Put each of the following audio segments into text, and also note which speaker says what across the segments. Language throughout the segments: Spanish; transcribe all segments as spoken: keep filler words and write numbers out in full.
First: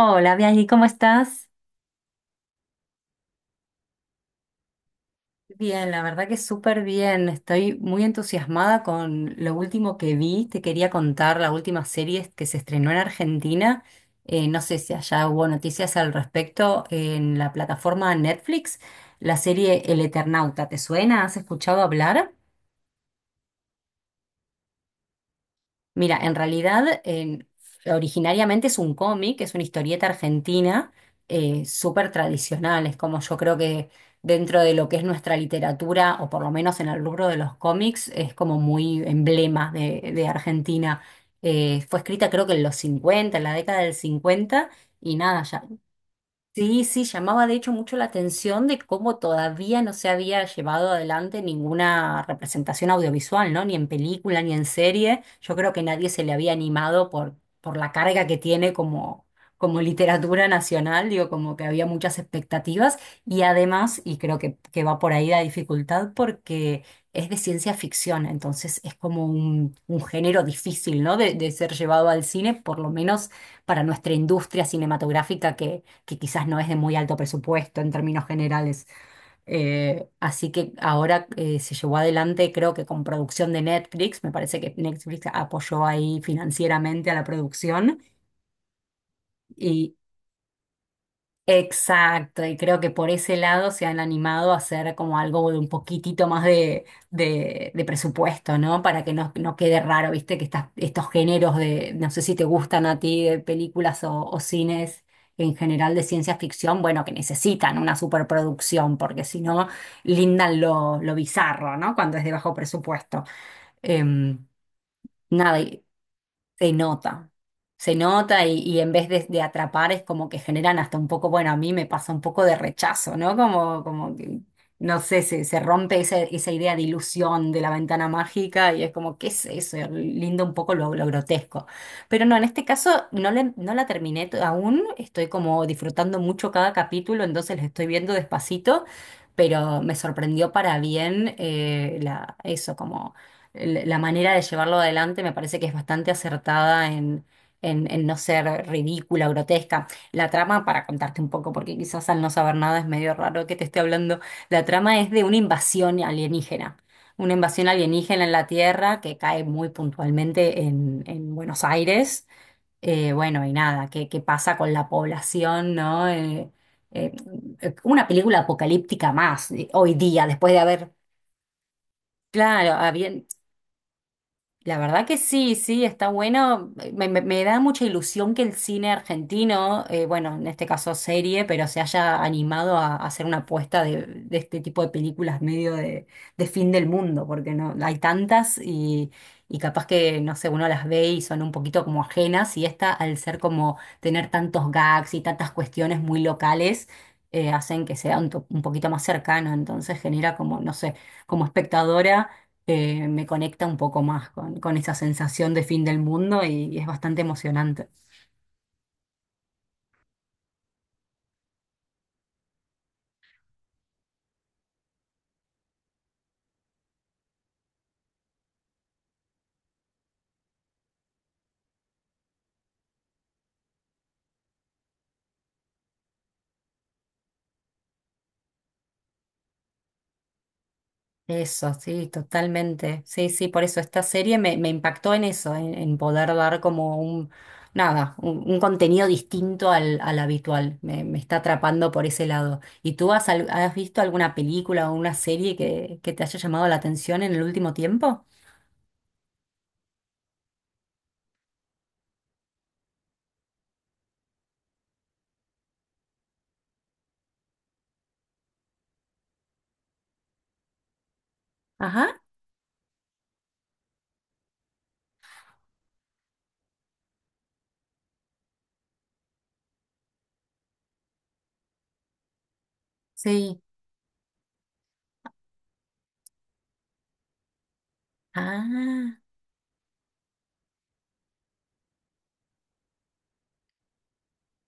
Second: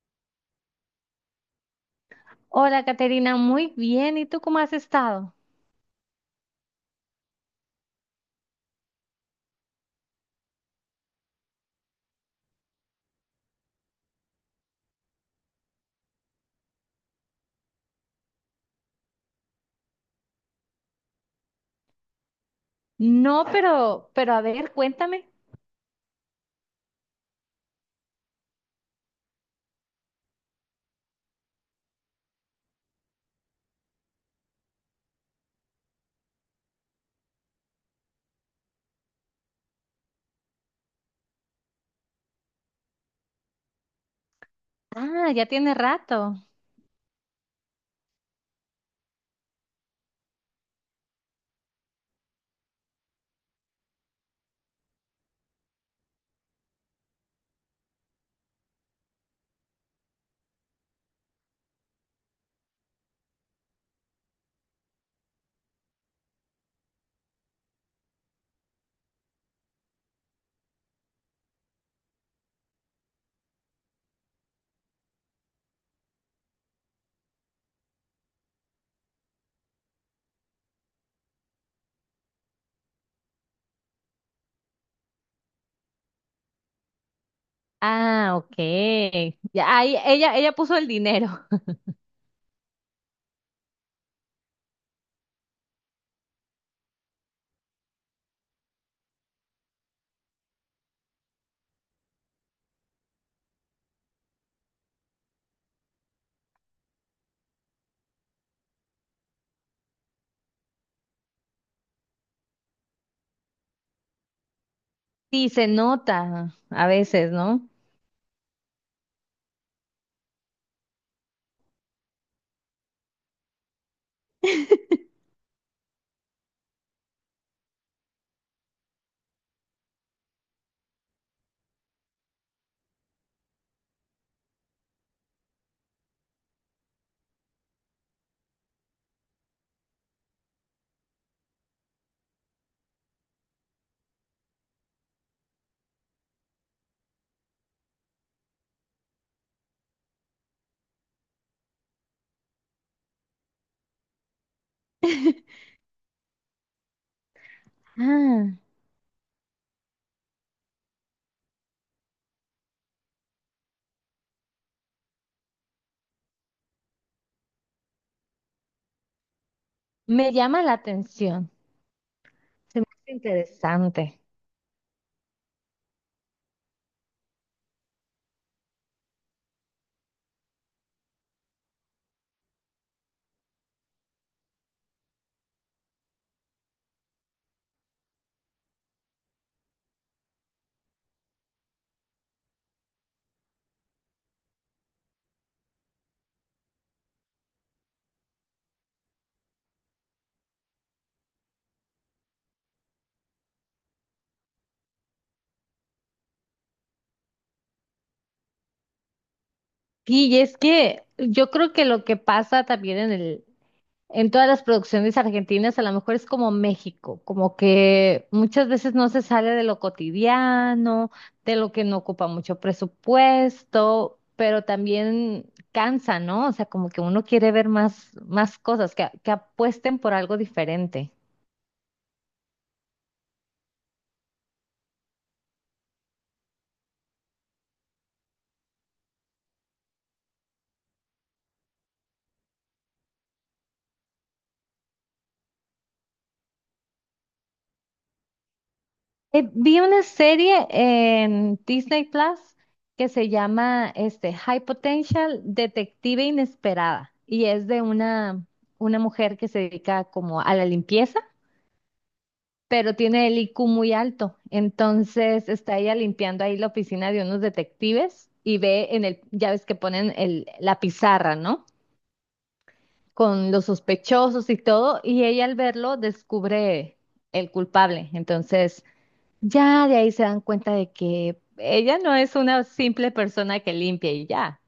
Speaker 1: Hola, Bianchi, ¿cómo estás?
Speaker 2: Hola, Caterina, muy bien. ¿Y tú cómo has estado?
Speaker 1: Bien, la verdad que súper bien. Estoy muy entusiasmada con lo último que vi. Te quería contar la última serie que se estrenó en Argentina. Eh, no sé si allá hubo noticias al respecto en la plataforma Netflix. La serie El Eternauta, ¿te suena? ¿Has escuchado hablar?
Speaker 2: No, pero, pero a ver, cuéntame.
Speaker 1: Mira, en realidad en- originariamente es un cómic, es una historieta argentina eh, súper tradicional, es como yo creo que dentro de lo que es nuestra literatura, o por lo menos en el rubro de los cómics, es como muy emblema de, de Argentina. Eh, fue escrita creo que en los cincuenta, en la década del cincuenta, y
Speaker 2: Ah,
Speaker 1: nada,
Speaker 2: ya
Speaker 1: ya.
Speaker 2: tiene rato.
Speaker 1: Sí, sí, llamaba de hecho mucho la atención de cómo todavía no se había llevado adelante ninguna representación audiovisual, ¿no? Ni en película, ni en serie. Yo creo que nadie se le había animado por, por la carga que tiene como, como literatura nacional, digo, como que había muchas expectativas. Y además, y creo que, que va por ahí la dificultad, porque es de ciencia ficción, entonces es como un, un género difícil, ¿no? De, de ser llevado al cine, por lo menos para nuestra industria cinematográfica que quizás no es de muy alto presupuesto en términos generales. Eh, así que ahora eh, se llevó adelante, creo que con producción de Netflix, me parece que Netflix apoyó ahí financieramente a la producción.
Speaker 2: Ah, ok. Ya, ahí, ella, ella puso el dinero.
Speaker 1: Exacto, y creo que por ese lado se han animado a hacer como algo de un poquitito más de, de, de presupuesto, ¿no? Para que no, no quede raro, viste, que estas, estos géneros de, no sé si te gustan a ti, de películas o, o cines en general de ciencia ficción, bueno, que necesitan una superproducción, porque si no, lindan lo, lo bizarro, ¿no? Cuando es de bajo presupuesto. Em,
Speaker 2: Sí,
Speaker 1: nada,
Speaker 2: se nota
Speaker 1: Se
Speaker 2: a
Speaker 1: nota,
Speaker 2: veces, ¿no?
Speaker 1: se nota y, y en vez de, de atrapar es como que generan hasta un poco, bueno, a mí me pasa un poco de rechazo, ¿no? Como, como que, no sé, se, se rompe esa, esa idea de ilusión de la ventana mágica y es como, ¿qué es eso? Linda un poco lo, lo grotesco. Pero no, en este caso no, le- no la terminé to- aún, estoy como disfrutando mucho cada capítulo, entonces la estoy viendo despacito, pero me sorprendió para bien eh, la, eso, el- la manera de llevarlo adelante me parece que es bastante acertada en, en, en no ser ridícula, grotesca. La trama, para contarte un poco, porque quizás al no saber nada es medio raro que te esté hablando, la trama es de una invasión alienígena. Una invasión alienígena en la
Speaker 2: Ah,
Speaker 1: Tierra que cae muy puntualmente en, en Buenos Aires. Eh, bueno, y nada, ¿qué, qué pasa con la población, ¿no? Eh, eh, una película apocalíptica más eh, hoy día,
Speaker 2: me
Speaker 1: después de
Speaker 2: llama la
Speaker 1: haber,
Speaker 2: atención.
Speaker 1: claro,
Speaker 2: Se me
Speaker 1: había-
Speaker 2: hace interesante.
Speaker 1: la verdad que sí, sí, está bueno. Me, me- me da mucha ilusión que el cine argentino, eh, bueno, en este caso serie, pero se haya animado a, a hacer una apuesta de, de este tipo de películas medio de, de fin del mundo, porque no hay tantas y, y capaz que, no sé, uno las ve y son un poquito como ajenas y esta, al ser como tener tantos gags y tantas cuestiones muy locales, eh, hacen que sea un, to- un poquito más cercano, entonces genera como, no sé, como espectadora eh, me conecta un poco más con, con esa sensación de fin del mundo y, y es bastante emocionante.
Speaker 2: Sí, y es que yo creo que lo que pasa también en el, en todas las producciones argentinas, a lo mejor es como México, como que muchas veces no se sale de lo cotidiano, de lo que no ocupa mucho presupuesto, pero también cansa, ¿no? O sea, como que uno quiere ver más, más cosas, que, que apuesten por algo diferente.
Speaker 1: Eso, sí, totalmente. Sí, sí, por eso esta serie me, me impactó en eso, en, en poder dar como un, nada, un, un contenido distinto al, al habitual. Me, me está atrapando por ese lado. ¿Y tú has, al- has visto alguna película o una serie que, que te haya llamado la atención en el último tiempo?
Speaker 2: Eh, vi una serie en Disney Plus que se llama este, High Potential Detective Inesperada, y es de una, una mujer que se dedica como a la limpieza,
Speaker 1: Ajá,
Speaker 2: pero tiene el I Q muy alto. Entonces está ella limpiando ahí la oficina de unos detectives y ve en el, ya ves que ponen el, la pizarra, ¿no? Con
Speaker 1: sí.
Speaker 2: los sospechosos y todo, y ella al verlo descubre el culpable. Entonces
Speaker 1: Ah,
Speaker 2: ya de ahí se dan cuenta de que ella no es una simple persona que limpia y ya.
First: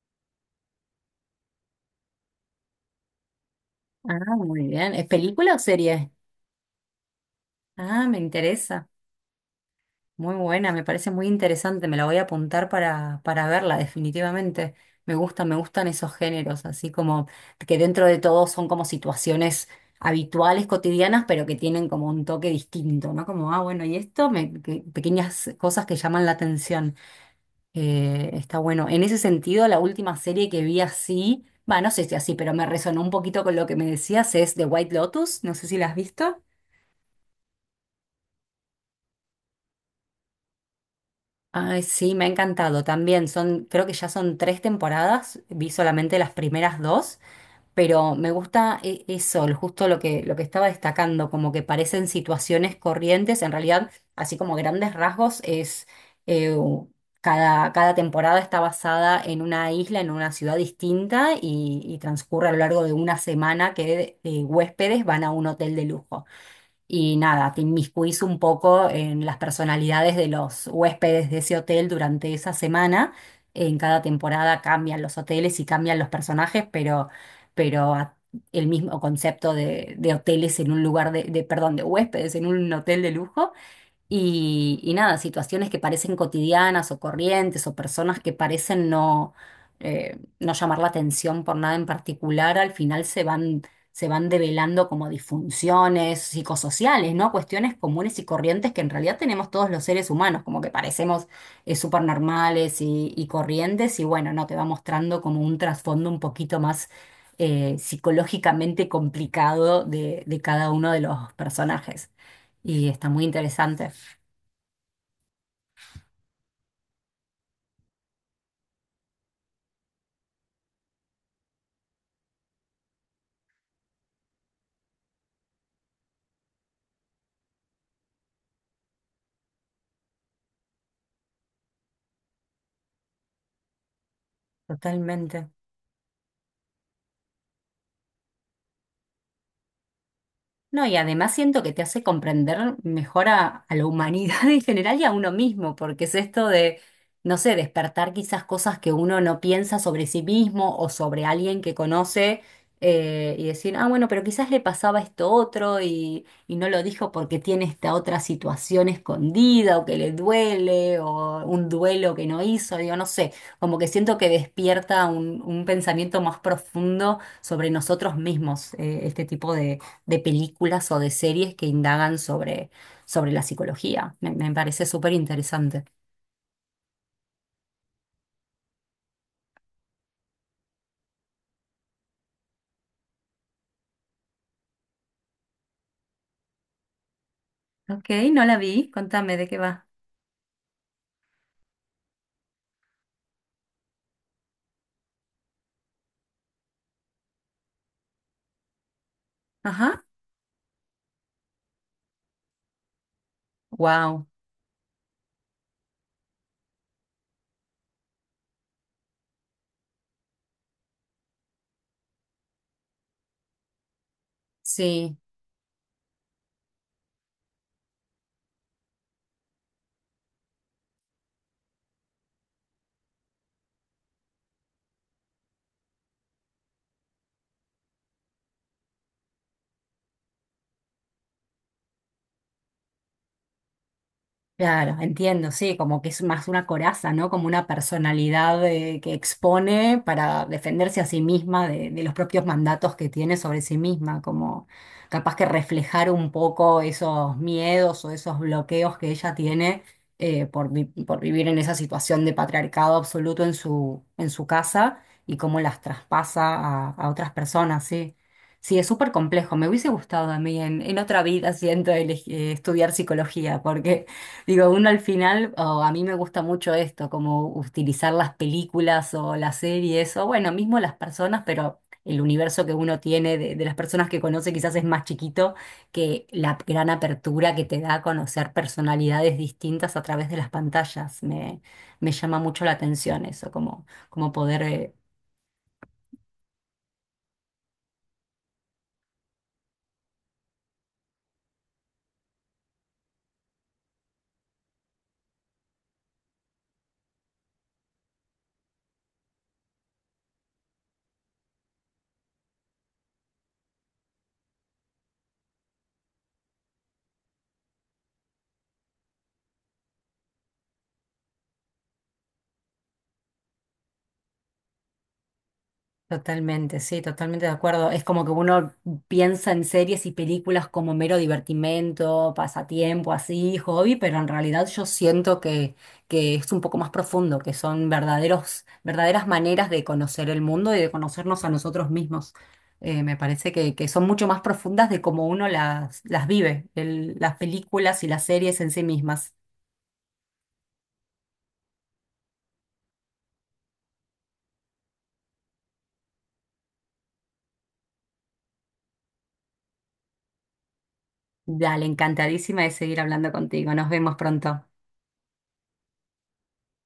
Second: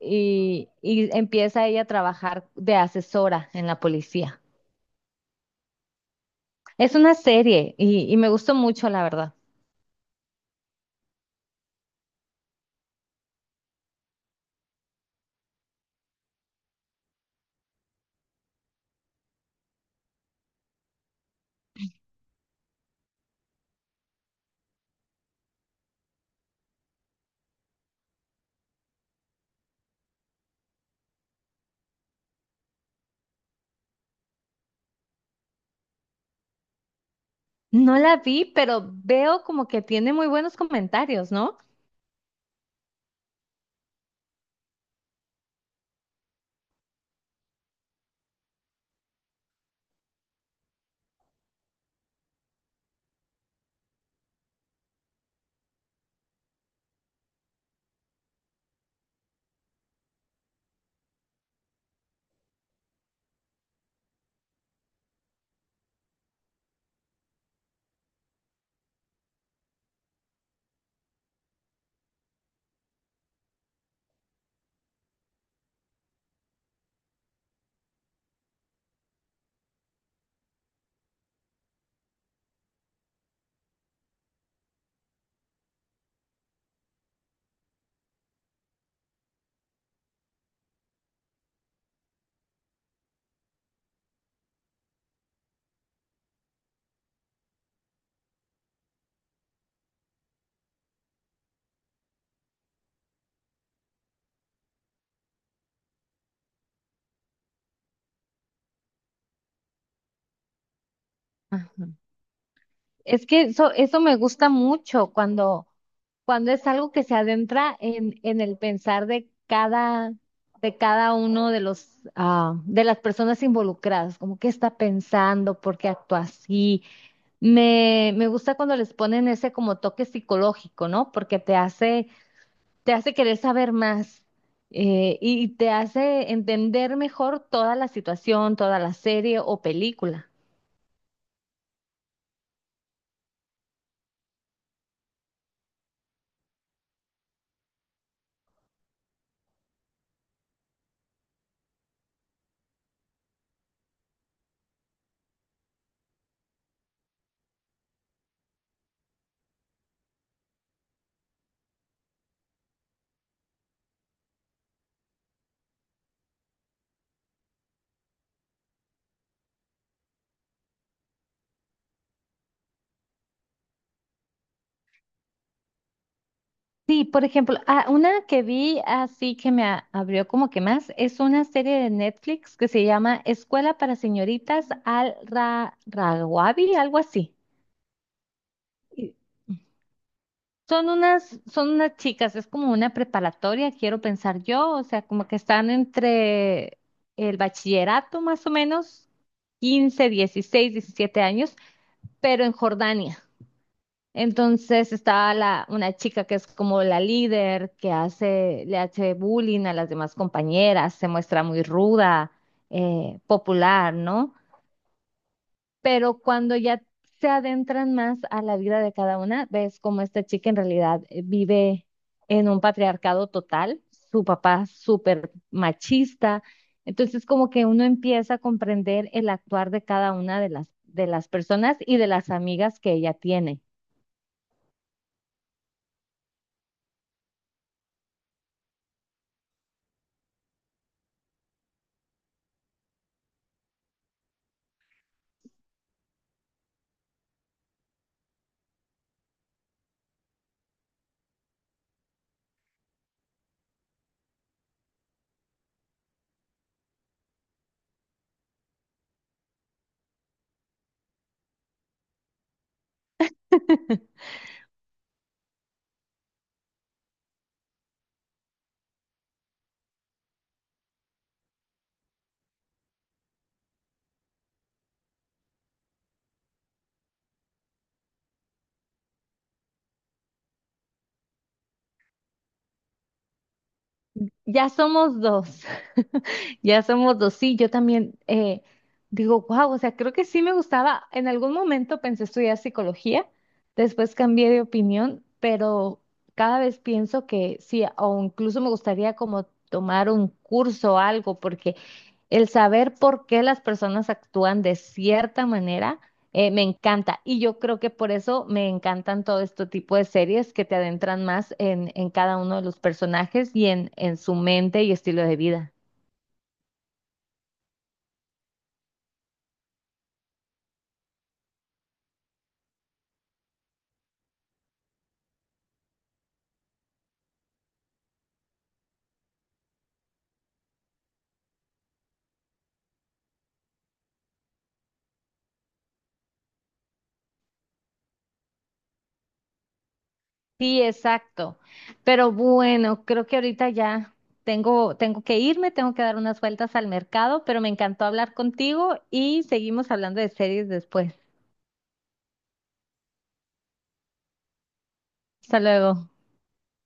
Speaker 2: Y, y empieza ella a trabajar de asesora en la
Speaker 1: ah,
Speaker 2: policía.
Speaker 1: muy bien. ¿Es película o serie?
Speaker 2: Es una serie
Speaker 1: Ah,
Speaker 2: y y
Speaker 1: me
Speaker 2: me gustó
Speaker 1: interesa.
Speaker 2: mucho, la verdad.
Speaker 1: Muy buena, me parece muy interesante, me la voy a apuntar para, para verla, definitivamente. Me gustan, me gustan esos géneros, así como que dentro de todo son como situaciones habituales, cotidianas, pero que tienen como un toque distinto, ¿no? Como, ah, bueno, y esto, me, que- pequeñas cosas que llaman la atención. Eh, está bueno. En ese sentido, la última serie que vi así, va, no sé si así, pero me resonó un poquito con lo que me decías, es The White Lotus, no sé si la has visto.
Speaker 2: No la vi, pero veo como que tiene muy buenos comentarios, ¿no?
Speaker 1: Ay, sí, me ha encantado también. Son, creo que ya son tres temporadas. Vi solamente las primeras dos, pero me gusta e- eso, el- justo lo que, lo que estaba destacando, como que parecen situaciones corrientes. En realidad, así como grandes rasgos, es eh, u- cada, cada temporada está basada en una isla, en una ciudad distinta y, y transcurre a lo largo de una semana que eh, huéspedes van a un hotel de lujo y nada, te inmiscuís un poco en las personalidades de los huéspedes de ese hotel durante esa semana. En cada temporada cambian los hoteles y cambian los personajes, pero, pero a- el mismo concepto de, de hoteles en un lugar de, de, perdón, de huéspedes en un hotel de lujo. Y, y nada, situaciones que parecen cotidianas o corrientes o personas que parecen no, eh, no llamar la atención por nada en particular, al final se van, se van develando como disfunciones psicosociales, ¿no? Cuestiones comunes y corrientes que en realidad tenemos todos los seres humanos, como que parecemos eh, súper normales y, y corrientes, y bueno, no, te va mostrando como un trasfondo un poquito más eh, psicológicamente complicado de, de cada uno de los
Speaker 2: Ajá.
Speaker 1: personajes. Y está muy
Speaker 2: Es que eso,
Speaker 1: interesante.
Speaker 2: eso me gusta mucho cuando, cuando es algo que se adentra en, en el pensar de cada, de cada uno de los, ah, de las personas involucradas, como qué está pensando, por qué actúa así. Me, me gusta cuando les ponen ese como toque psicológico, ¿no? Porque te hace te hace querer saber más, eh, y
Speaker 1: Totalmente.
Speaker 2: te hace entender mejor toda la situación, toda la serie o película.
Speaker 1: No, y además siento que te hace comprender mejor a, a la humanidad en general y a uno mismo, porque es esto de, no sé, despertar quizás cosas que uno no piensa sobre sí mismo o sobre alguien que conoce eh, y decir, ah, bueno, pero quizás le pasaba esto otro y, y no lo dijo porque tiene esta otra situación escondida o que le duele o un duelo que no hizo, digo, no sé, como que siento que despierta un, un pensamiento más profundo sobre nosotros mismos, eh, este tipo de películas o de series que indagan sobre, sobre la psicología. Me, me parece súper interesante.
Speaker 2: Sí, por ejemplo, ah, una que vi así que me a- abrió como que más, es una serie de Netflix que se llama Escuela para Señoritas Al Ra Rawabi, algo así.
Speaker 1: Ok, no la vi,
Speaker 2: Y
Speaker 1: contame de qué va.
Speaker 2: son unas, son unas chicas, es como una preparatoria, quiero pensar yo, o sea, como que están entre el bachillerato más o menos,
Speaker 1: Ajá,
Speaker 2: quince, dieciséis, diecisiete años, pero en Jordania.
Speaker 1: wow,
Speaker 2: Entonces estaba la, una chica que es como la líder, que hace, le hace bullying a las demás compañeras, se muestra muy ruda, eh, popular, ¿no?
Speaker 1: sí.
Speaker 2: Pero cuando ya se adentran más a la vida de cada una, ves cómo esta chica en realidad eh, vive en un patriarcado total, su papá súper machista. Entonces como que uno empieza a comprender el actuar de cada una de las, de las personas y de las amigas que ella tiene.
Speaker 1: Claro, entiendo, sí, como que es más una coraza, ¿no? Como una personalidad eh, que expone para defenderse a sí misma de, de los propios mandatos que tiene sobre sí misma, como capaz que reflejar un poco esos miedos o esos bloqueos que ella tiene eh, por, vi- por vivir en esa situación de patriarcado absoluto en su, en su casa y cómo las traspasa a, a otras personas, sí. Sí, es súper complejo. Me hubiese gustado a mí en, en otra vida, siento, elegi- eh, estudiar psicología, porque digo, uno al final, o a mí me gusta mucho esto, como utilizar las películas o las series, o bueno, mismo las personas, pero el universo que uno tiene de, de las personas que conoce quizás es más chiquito que la gran apertura que te da a conocer personalidades distintas a través de las pantallas. Me, me llama mucho la atención eso, como, como poder
Speaker 2: Ya
Speaker 1: eh,
Speaker 2: somos dos, ya somos dos. Sí, yo también eh, digo, wow. O sea, creo que sí me gustaba. En algún momento pensé estudiar psicología, después cambié de opinión, pero cada vez pienso que sí, o incluso me gustaría como tomar un curso o algo, porque el saber por qué las personas actúan de cierta manera, eh, me encanta. Y yo creo que por eso me encantan todo este tipo de series que te adentran más en, en cada uno de los personajes y en, en su mente y estilo de vida.
Speaker 1: totalmente, sí, totalmente de acuerdo. Es como que uno piensa en series y películas como mero divertimento, pasatiempo, así, hobby, pero en realidad yo siento que, que es un poco más profundo, que son verdaderos, verdaderas maneras de conocer el mundo y de conocernos a nosotros mismos. Eh, me parece que, que son mucho más profundas de cómo uno las, las vive, el- las películas y las series en sí mismas.
Speaker 2: Sí, exacto. Pero bueno, creo que ahorita ya tengo, tengo que irme, tengo que dar unas vueltas al mercado, pero me encantó hablar contigo y seguimos hablando de series después.
Speaker 1: Dale, encantadísima de seguir hablando contigo. Nos vemos pronto.
Speaker 2: Hasta luego.